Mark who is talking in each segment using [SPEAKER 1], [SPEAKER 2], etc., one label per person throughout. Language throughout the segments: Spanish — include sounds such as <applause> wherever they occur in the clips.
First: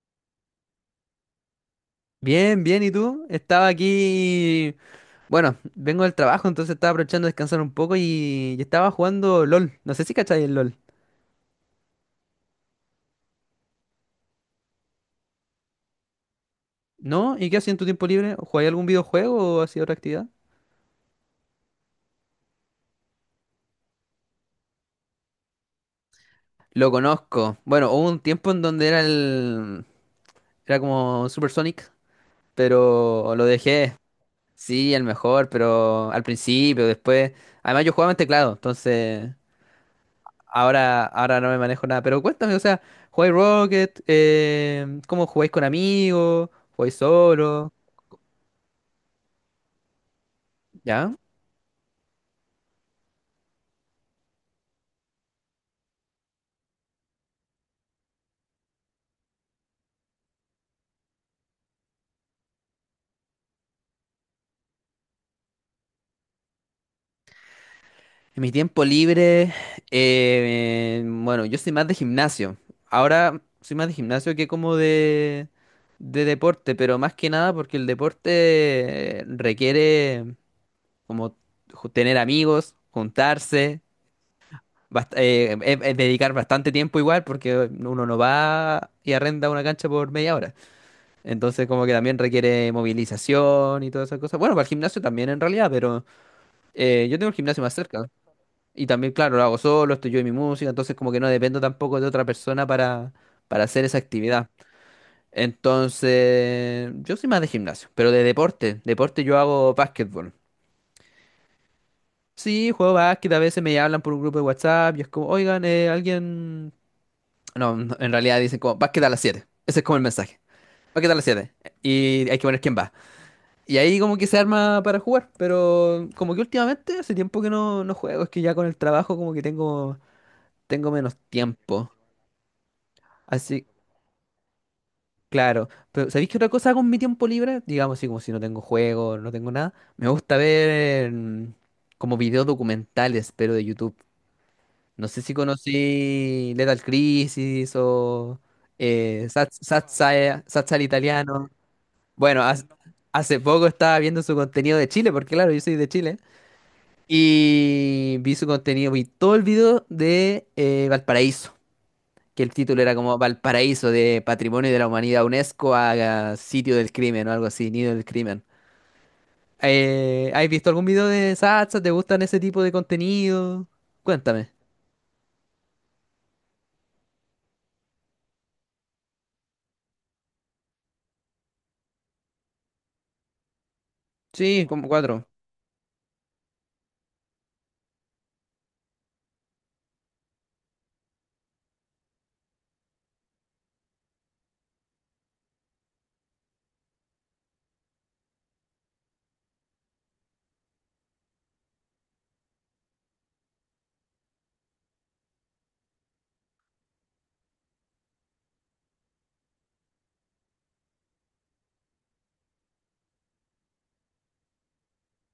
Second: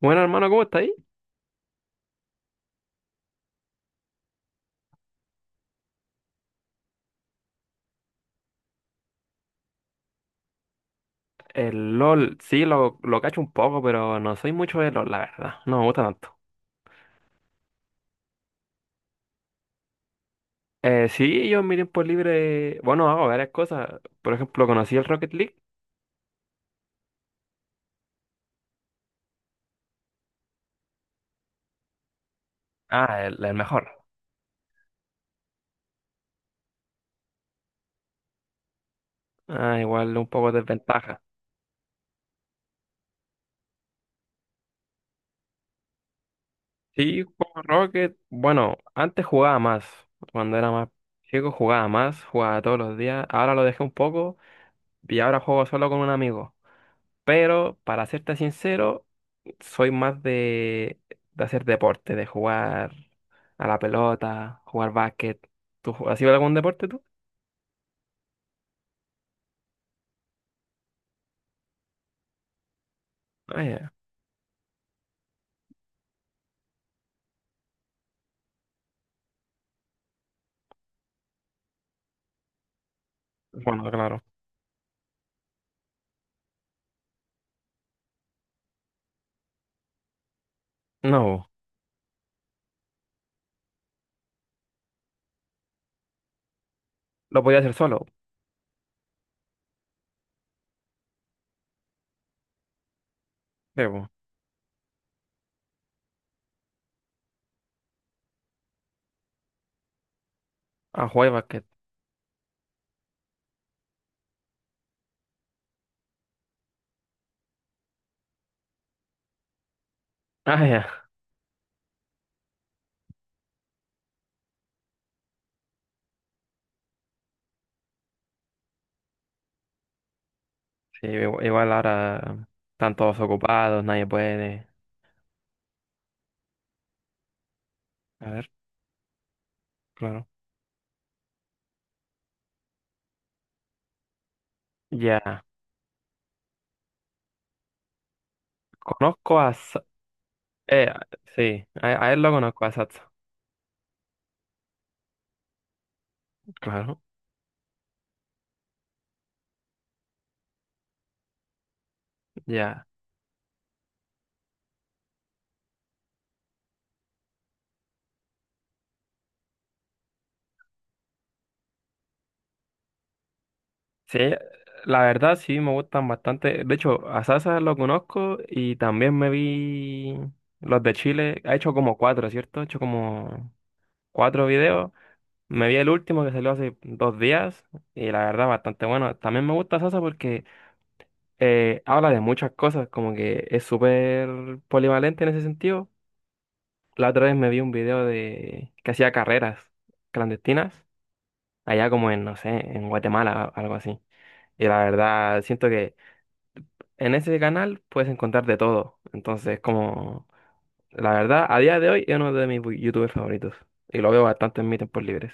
[SPEAKER 1] Bueno, hermano, ¿cómo está ahí?
[SPEAKER 2] Bien, bien, ¿y tú? Estaba aquí, bueno, vengo del trabajo, entonces estaba aprovechando de descansar un poco y estaba jugando LOL. No sé si cacháis el LOL.
[SPEAKER 1] El LOL, sí, lo cacho un poco, pero no soy mucho de LOL, la verdad. No me gusta tanto.
[SPEAKER 2] ¿No? ¿Y qué hacías en tu tiempo libre? ¿Jugáis algún videojuego o hacías otra actividad?
[SPEAKER 1] Sí, yo en mi tiempo libre, bueno, hago varias cosas. Por ejemplo, conocí el Rocket League.
[SPEAKER 2] Lo conozco. Bueno, hubo un tiempo en donde era el... Era como Super Sonic,
[SPEAKER 1] Ah,
[SPEAKER 2] pero
[SPEAKER 1] el,
[SPEAKER 2] lo
[SPEAKER 1] el mejor.
[SPEAKER 2] dejé. Sí, el mejor, pero al principio, después... Además yo jugaba en teclado, entonces...
[SPEAKER 1] Ah, igual un poco de
[SPEAKER 2] Ahora,
[SPEAKER 1] desventaja.
[SPEAKER 2] ahora no me manejo nada, pero cuéntame, o sea, ¿jugáis Rocket? ¿Cómo jugáis con amigos? ¿Jugáis
[SPEAKER 1] Sí, juego
[SPEAKER 2] solo?
[SPEAKER 1] Rocket. Bueno, antes jugaba más. Cuando era más
[SPEAKER 2] ¿Ya?
[SPEAKER 1] chico jugaba más, jugaba todos los días. Ahora lo dejé un poco y ahora juego solo con un amigo. Pero para serte sincero, soy más de hacer deporte, de jugar a la pelota, jugar básquet. Has ido a algún deporte tú?
[SPEAKER 2] En mi tiempo libre, bueno, yo soy más de gimnasio. Ahora
[SPEAKER 1] Ah,
[SPEAKER 2] soy más
[SPEAKER 1] ya.
[SPEAKER 2] de gimnasio que como de deporte, pero más que nada porque el deporte requiere como tener amigos, juntarse,
[SPEAKER 1] Bueno, claro.
[SPEAKER 2] dedicar bastante tiempo igual porque uno no va y arrenda una cancha por media hora.
[SPEAKER 1] No,
[SPEAKER 2] Entonces como que también requiere movilización y todas esas cosas. Bueno, para el gimnasio también en realidad, pero yo tengo el
[SPEAKER 1] lo podía
[SPEAKER 2] gimnasio más
[SPEAKER 1] hacer solo.
[SPEAKER 2] cerca. Y también, claro, lo hago solo, estoy yo y mi música, entonces como que no dependo tampoco de otra persona para hacer esa
[SPEAKER 1] Debo.
[SPEAKER 2] actividad. Entonces, yo soy más de gimnasio, pero de deporte. Deporte yo hago básquetbol.
[SPEAKER 1] A jugar básquet.
[SPEAKER 2] Sí, juego básquet, a veces me hablan por un grupo de WhatsApp y es como, oigan, alguien... No, no, en realidad dicen como, básquet a las siete. Ese es como el mensaje.
[SPEAKER 1] Ah, ya.
[SPEAKER 2] Básquet a las siete. Y hay que poner quién va. Y ahí como que se arma para jugar, pero como que últimamente hace tiempo que no, no juego, es que ya con el trabajo como que tengo, tengo
[SPEAKER 1] Sí,
[SPEAKER 2] menos
[SPEAKER 1] igual
[SPEAKER 2] tiempo.
[SPEAKER 1] ahora están todos
[SPEAKER 2] Así,
[SPEAKER 1] ocupados, nadie puede.
[SPEAKER 2] claro. Pero ¿sabéis qué otra cosa hago en mi tiempo libre? Digamos así como
[SPEAKER 1] A
[SPEAKER 2] si no
[SPEAKER 1] ver,
[SPEAKER 2] tengo juego, no tengo nada. Me
[SPEAKER 1] claro.
[SPEAKER 2] gusta ver como videos documentales, pero de YouTube. No sé si
[SPEAKER 1] Ya.
[SPEAKER 2] conocí Lethal Crisis o
[SPEAKER 1] Conozco
[SPEAKER 2] Sat-
[SPEAKER 1] a...
[SPEAKER 2] Satsai- Satsal
[SPEAKER 1] Eh,
[SPEAKER 2] Italiano.
[SPEAKER 1] sí, a él lo
[SPEAKER 2] Bueno,
[SPEAKER 1] conozco,
[SPEAKER 2] hace,
[SPEAKER 1] a Satsu.
[SPEAKER 2] hace poco estaba viendo su contenido de Chile, porque claro, yo soy de Chile.
[SPEAKER 1] Claro.
[SPEAKER 2] Y vi su contenido, vi todo el video de Valparaíso, que el título
[SPEAKER 1] Ya.
[SPEAKER 2] era como Valparaíso de Patrimonio de la Humanidad UNESCO a sitio del crimen o algo así, nido del crimen. ¿Has visto algún video de Satsa? ¿Te gustan ese tipo de contenido?
[SPEAKER 1] Sí,
[SPEAKER 2] Cuéntame.
[SPEAKER 1] la verdad sí me gustan bastante. De hecho, a Sasa lo conozco y también me vi los de Chile. Ha hecho como cuatro, ¿cierto? Ha hecho como cuatro
[SPEAKER 2] Sí, como
[SPEAKER 1] videos.
[SPEAKER 2] cuatro.
[SPEAKER 1] Me vi el último que salió hace dos días y la verdad bastante bueno. También me gusta Sasa porque habla de muchas cosas, como que es súper polivalente en ese sentido. La otra vez me vi un video de que hacía carreras clandestinas, allá como en, no sé, en Guatemala, algo así. Y la verdad siento que en ese canal puedes encontrar de todo. Entonces, como la verdad, a día de hoy es uno de mis youtubers favoritos. Y lo veo bastante en mis tiempos libres.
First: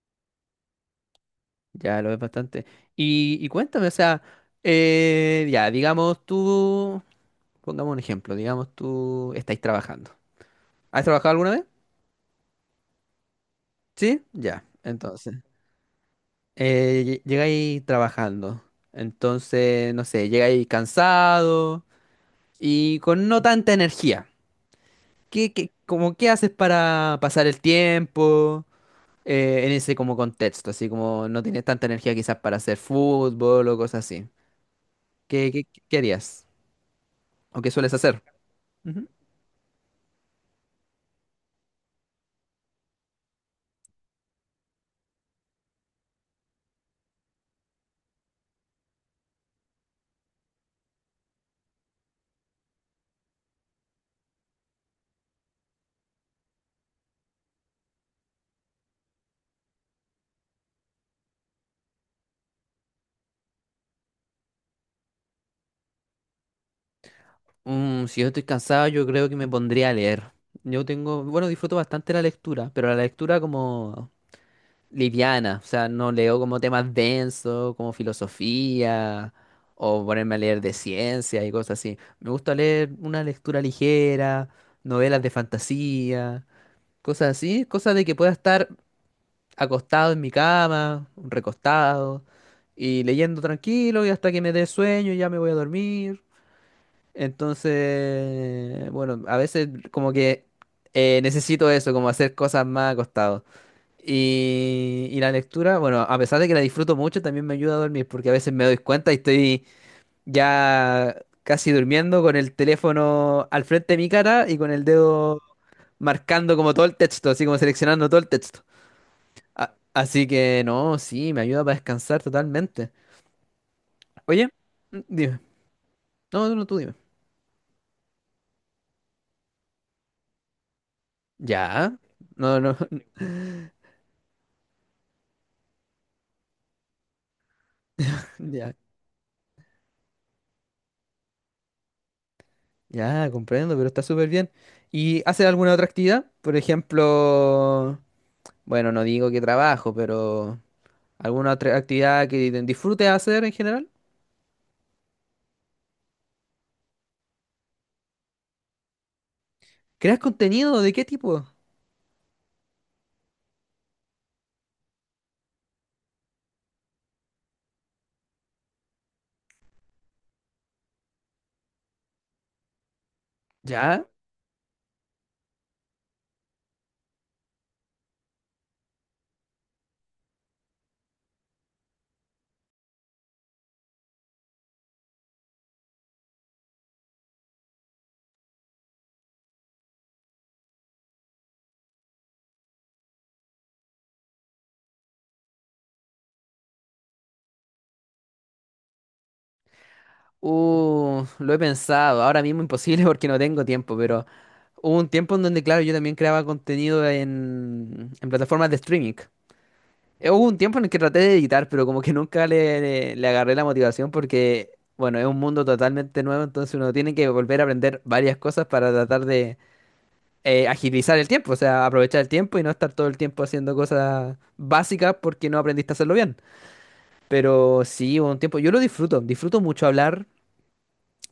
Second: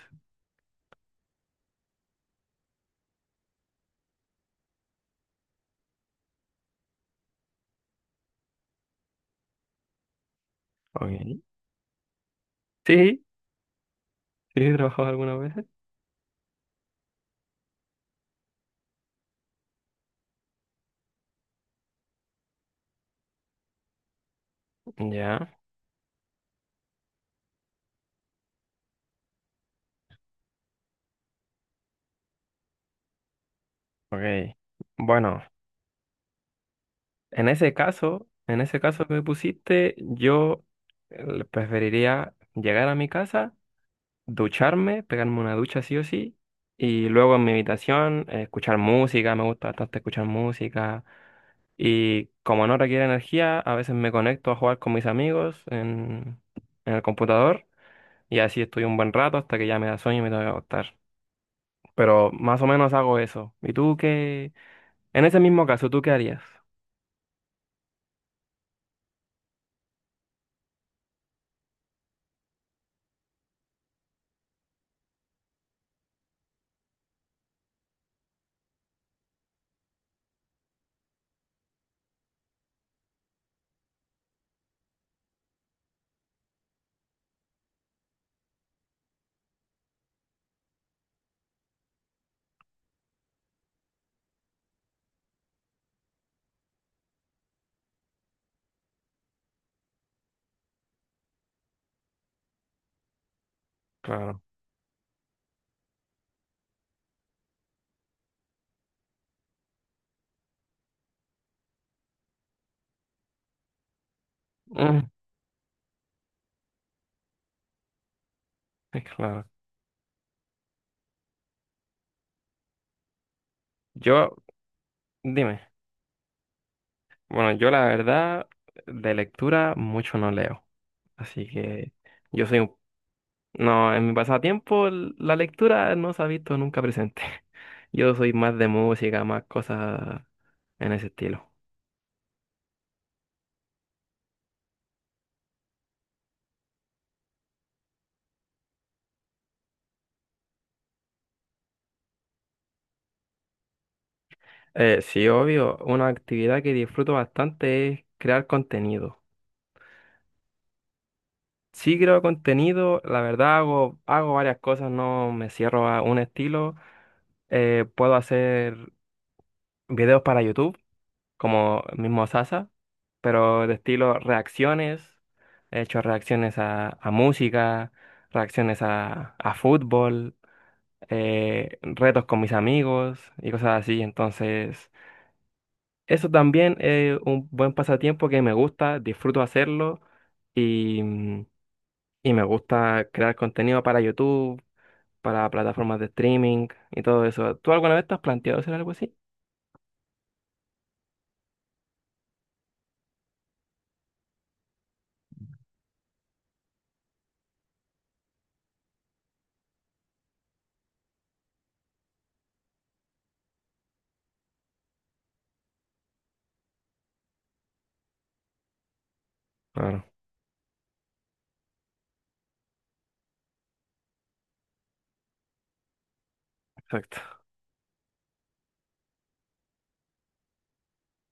[SPEAKER 2] Ya lo ves bastante. Y cuéntame, o sea, ya, digamos tú, pongamos un ejemplo, digamos tú estáis trabajando. ¿Has trabajado
[SPEAKER 1] Ok.
[SPEAKER 2] alguna vez?
[SPEAKER 1] Sí,
[SPEAKER 2] Sí,
[SPEAKER 1] sí,
[SPEAKER 2] ya,
[SPEAKER 1] he trabajado
[SPEAKER 2] entonces.
[SPEAKER 1] algunas veces.
[SPEAKER 2] Llegáis trabajando. Entonces, no sé, llegáis cansado y con no tanta energía.
[SPEAKER 1] Ya.
[SPEAKER 2] ¿Qué, qué, como, qué haces para pasar el tiempo en ese como contexto? Así como no tienes tanta energía quizás para hacer fútbol o cosas así.
[SPEAKER 1] Ok. Bueno,
[SPEAKER 2] ¿Qué, qué, qué harías? ¿O qué sueles hacer?
[SPEAKER 1] en ese caso
[SPEAKER 2] Ujú.
[SPEAKER 1] que me pusiste, yo preferiría llegar a mi casa, ducharme, pegarme una ducha sí o sí, y luego en mi habitación escuchar música, me gusta bastante escuchar música. Y como no requiere energía, a veces me conecto a jugar con mis amigos en el computador y así estoy un buen rato hasta que ya me da sueño y me tengo que acostar. Pero más o menos hago eso. ¿Y tú qué? En ese mismo caso, ¿tú qué harías?
[SPEAKER 2] Mm, si yo estoy cansado, yo creo que me pondría a leer. Yo tengo, bueno, disfruto bastante la lectura, pero la lectura como liviana, o sea, no leo como temas densos, como filosofía, o ponerme a leer de ciencia y cosas así. Me gusta leer una lectura ligera, novelas de fantasía, cosas así, cosas de que pueda estar acostado en mi cama, recostado, y leyendo tranquilo y hasta que me dé sueño, y ya me voy a dormir. Entonces, bueno, a veces como que necesito eso, como hacer cosas más acostado.
[SPEAKER 1] Claro.
[SPEAKER 2] Y la lectura, bueno, a pesar de que la disfruto mucho, también me ayuda a dormir, porque a veces me doy cuenta y estoy ya casi durmiendo con el teléfono al frente de mi cara y con el
[SPEAKER 1] Mm,
[SPEAKER 2] dedo marcando como todo el texto, así como seleccionando todo el texto.
[SPEAKER 1] es claro.
[SPEAKER 2] Así que no, sí, me ayuda para descansar totalmente.
[SPEAKER 1] Yo,
[SPEAKER 2] Oye, dime.
[SPEAKER 1] dime.
[SPEAKER 2] No, no, tú dime.
[SPEAKER 1] Bueno, yo la verdad, de lectura mucho no leo. Así que
[SPEAKER 2] Ya.
[SPEAKER 1] yo
[SPEAKER 2] No,
[SPEAKER 1] soy un...
[SPEAKER 2] no. <laughs>
[SPEAKER 1] No, en mi pasatiempo la lectura no se ha visto nunca presente. <laughs> Yo soy más de
[SPEAKER 2] Ya,
[SPEAKER 1] música, más cosas en ese estilo.
[SPEAKER 2] ya, comprendo, pero está súper bien. ¿Y haces alguna otra actividad? Por ejemplo... Bueno, no digo que trabajo, pero ¿alguna otra actividad que disfrutes hacer en general?
[SPEAKER 1] Sí, obvio, una actividad que disfruto bastante es crear contenido.
[SPEAKER 2] ¿Creas contenido? ¿De qué tipo?
[SPEAKER 1] Sí creo contenido, la verdad hago, hago varias cosas, no me cierro a un estilo. Puedo hacer videos para YouTube, como el mismo Sasa, pero de
[SPEAKER 2] ¿Ya?
[SPEAKER 1] estilo reacciones. He hecho reacciones a música, reacciones a fútbol, retos con mis amigos y cosas así. Entonces, eso también es un buen pasatiempo que me gusta, disfruto hacerlo y, mm, y me gusta crear contenido para YouTube, para plataformas de streaming y todo eso. ¿Tú alguna vez te has planteado hacer algo así?
[SPEAKER 2] Lo he pensado. Ahora mismo imposible <laughs> porque no tengo tiempo, pero hubo un tiempo en donde, claro, yo también creaba contenido en plataformas de streaming. Hubo un tiempo en el que traté de editar, pero como que nunca le, le agarré la motivación porque, bueno, es un mundo totalmente nuevo, entonces uno tiene que volver a aprender varias cosas para tratar de
[SPEAKER 1] Claro,
[SPEAKER 2] agilizar el tiempo, o sea, aprovechar el tiempo y no estar todo el tiempo haciendo cosas básicas porque no aprendiste a hacerlo bien.
[SPEAKER 1] exacto.
[SPEAKER 2] Pero sí, hubo un tiempo, yo lo disfruto, disfruto mucho hablar,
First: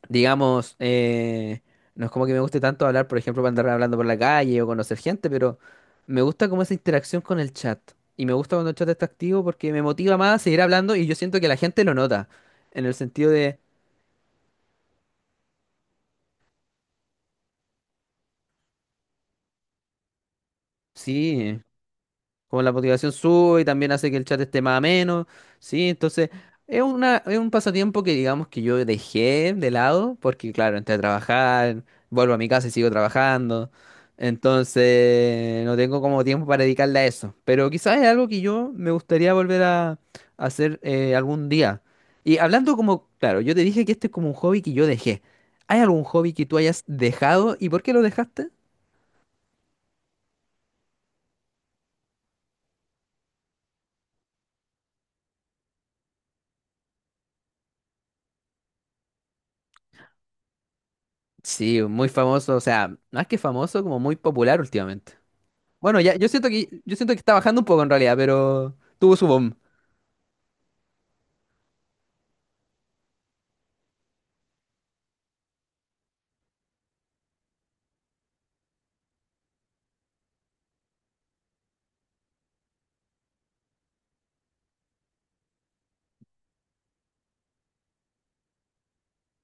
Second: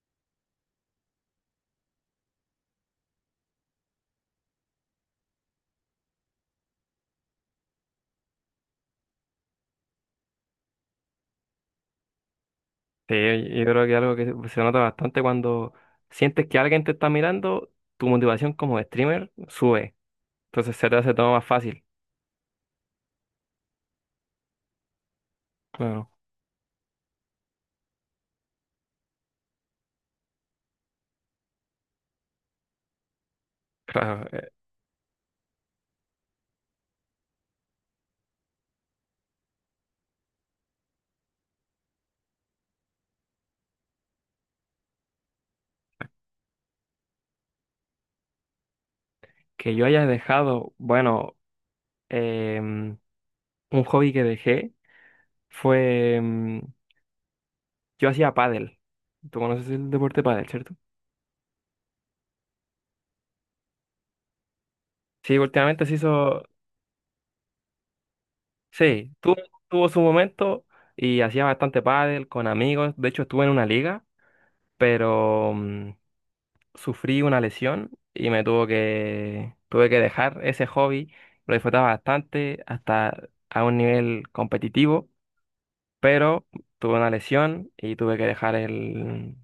[SPEAKER 2] digamos, no es como que me guste tanto hablar, por ejemplo, para andar hablando por la calle o conocer gente, pero me gusta como esa interacción con el chat. Y me gusta cuando el chat está activo porque me motiva más a seguir hablando y yo siento que la gente lo nota, en el
[SPEAKER 1] Sí,
[SPEAKER 2] sentido
[SPEAKER 1] yo
[SPEAKER 2] de,
[SPEAKER 1] yo creo que algo que se nota bastante cuando sientes que alguien te está mirando, tu motivación como streamer sube. Entonces se te hace todo más
[SPEAKER 2] sí.
[SPEAKER 1] fácil.
[SPEAKER 2] Como la motivación sube y también hace que el chat esté más ameno, ¿sí?
[SPEAKER 1] Bueno,
[SPEAKER 2] Entonces, es una, es un pasatiempo que digamos que yo dejé de lado, porque claro, entré a trabajar, vuelvo a mi casa y sigo trabajando.
[SPEAKER 1] claro,
[SPEAKER 2] Entonces, no tengo como tiempo para dedicarle a eso. Pero quizás es algo que yo me gustaría volver a hacer algún día. Y hablando como, claro, yo te dije que este es como un hobby que yo dejé. ¿Hay algún hobby que tú hayas dejado y por qué lo dejaste?
[SPEAKER 1] que yo haya dejado, bueno, em, un hobby que dejé fue, yo hacía pádel. ¿Tú conoces el deporte pádel, cierto?
[SPEAKER 2] Sí, muy famoso, o sea, más que famoso, como muy popular últimamente.
[SPEAKER 1] Sí, últimamente se
[SPEAKER 2] Bueno, ya,
[SPEAKER 1] hizo,
[SPEAKER 2] yo siento que está bajando un poco en realidad, pero
[SPEAKER 1] sí,
[SPEAKER 2] tuvo su
[SPEAKER 1] tuvo,
[SPEAKER 2] boom.
[SPEAKER 1] tuvo su momento y hacía bastante pádel con amigos. De hecho, estuve en una liga, pero... sufrí una lesión y me tuvo que, tuve que dejar ese hobby. Lo disfrutaba bastante hasta a un nivel competitivo, pero tuve una lesión y tuve que dejar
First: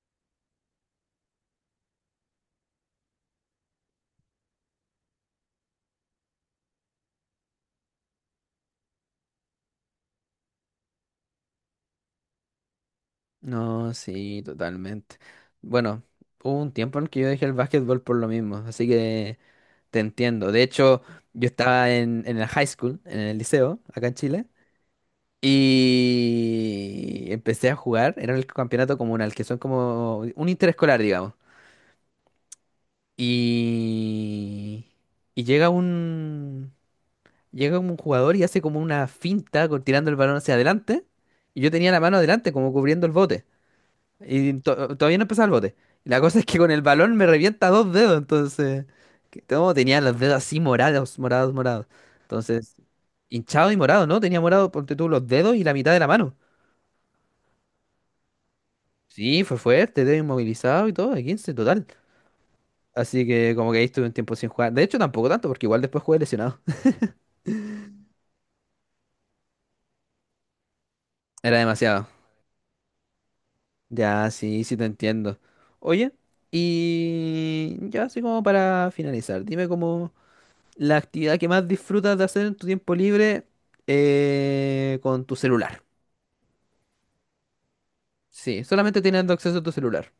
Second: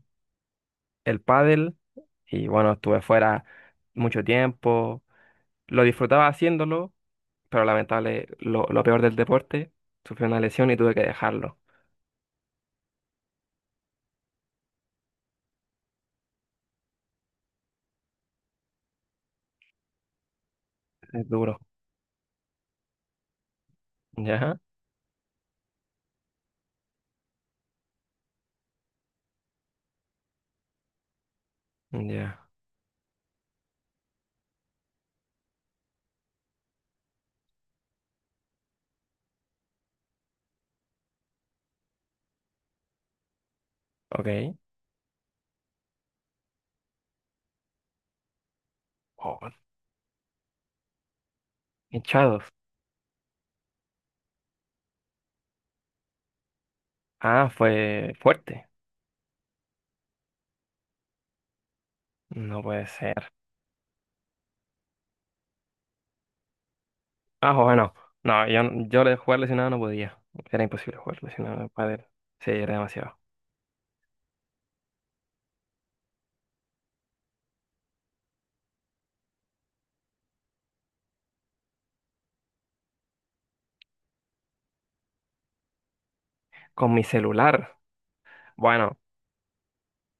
[SPEAKER 1] el pádel y bueno, estuve fuera mucho tiempo. Lo disfrutaba haciéndolo, pero lamentable, lo peor del deporte, sufrí una lesión y tuve que dejarlo.
[SPEAKER 2] No, sí, totalmente. Bueno, hubo un tiempo en que yo dejé el básquetbol por lo mismo, así que te entiendo. De hecho,
[SPEAKER 1] Es
[SPEAKER 2] yo
[SPEAKER 1] duro.
[SPEAKER 2] estaba en el high school, en el liceo, acá en Chile,
[SPEAKER 1] Ya,
[SPEAKER 2] y empecé a jugar. Era el campeonato comunal, que son como un interescolar, digamos.
[SPEAKER 1] ya,
[SPEAKER 2] Y, y llega un... Llega como un jugador y hace como una finta tirando el balón hacia adelante. Y yo tenía la mano adelante, como cubriendo el bote. Y
[SPEAKER 1] ok.
[SPEAKER 2] todavía no empezaba el bote. Y la cosa es que con el balón me revienta dos dedos. Entonces,
[SPEAKER 1] Oh,
[SPEAKER 2] no, tenía los dedos así morados, morados, morados.
[SPEAKER 1] hinchados.
[SPEAKER 2] Entonces, hinchado y morado, ¿no? Tenía morado, ponte tú, los dedos y la mitad de la mano.
[SPEAKER 1] Ah, fue fuerte.
[SPEAKER 2] Sí, fue fuerte, dedo inmovilizado y todo, de 15 total.
[SPEAKER 1] No puede ser.
[SPEAKER 2] Así que como que ahí estuve un tiempo sin jugar. De hecho, tampoco tanto, porque igual después jugué lesionado. <laughs>
[SPEAKER 1] Ah, joder, no. No, jugar lesionado no podía. Era imposible jugar
[SPEAKER 2] Era
[SPEAKER 1] lesionado de pádel.
[SPEAKER 2] demasiado.
[SPEAKER 1] Sí, era demasiado.
[SPEAKER 2] Ya, sí, sí te entiendo. Oye, y ya así como para finalizar, dime como la actividad que más disfrutas de hacer en tu tiempo libre con tu celular.
[SPEAKER 1] Con mi celular.
[SPEAKER 2] Sí,
[SPEAKER 1] Bueno,
[SPEAKER 2] solamente teniendo acceso a tu celular.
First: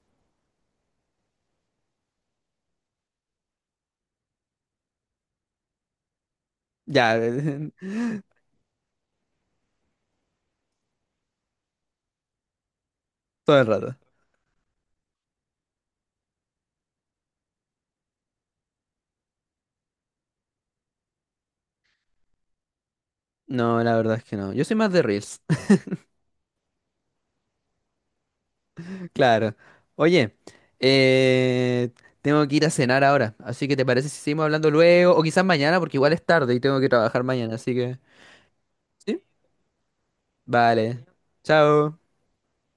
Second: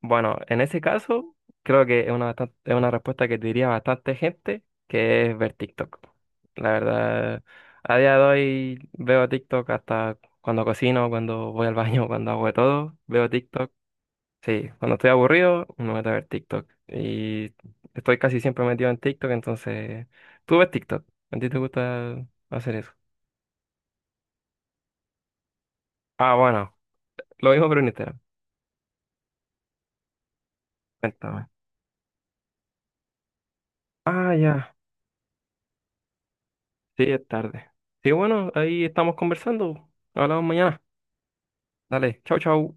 [SPEAKER 1] bueno, en ese caso, creo que es una, es una respuesta que diría bastante gente, que es ver TikTok. La
[SPEAKER 2] Ya,
[SPEAKER 1] verdad, a
[SPEAKER 2] <laughs>
[SPEAKER 1] día de hoy veo TikTok hasta cuando cocino, cuando voy al baño, <laughs> cuando hago de todo. Veo
[SPEAKER 2] todo el
[SPEAKER 1] TikTok.
[SPEAKER 2] rato.
[SPEAKER 1] Sí, cuando estoy aburrido, me meto a ver TikTok. Y estoy casi siempre metido en TikTok, entonces... ¿Tú ves TikTok? ¿A ti te gusta hacer eso?
[SPEAKER 2] No, la verdad es que no. Yo soy más de Reels. <laughs>
[SPEAKER 1] Ah, bueno, lo mismo pero en Instagram.
[SPEAKER 2] Claro. Oye,
[SPEAKER 1] Cuéntame.
[SPEAKER 2] eh, tengo que ir a cenar ahora, así que ¿te parece si
[SPEAKER 1] Ah,
[SPEAKER 2] seguimos hablando
[SPEAKER 1] ya.
[SPEAKER 2] luego? O quizás mañana, porque igual es tarde y tengo que
[SPEAKER 1] Sí,
[SPEAKER 2] trabajar
[SPEAKER 1] es
[SPEAKER 2] mañana,
[SPEAKER 1] tarde.
[SPEAKER 2] así que...
[SPEAKER 1] Sí, bueno, ahí estamos
[SPEAKER 2] ¿Sí?
[SPEAKER 1] conversando. Hablamos mañana.
[SPEAKER 2] Vale. Chao.
[SPEAKER 1] Dale, chau, chau.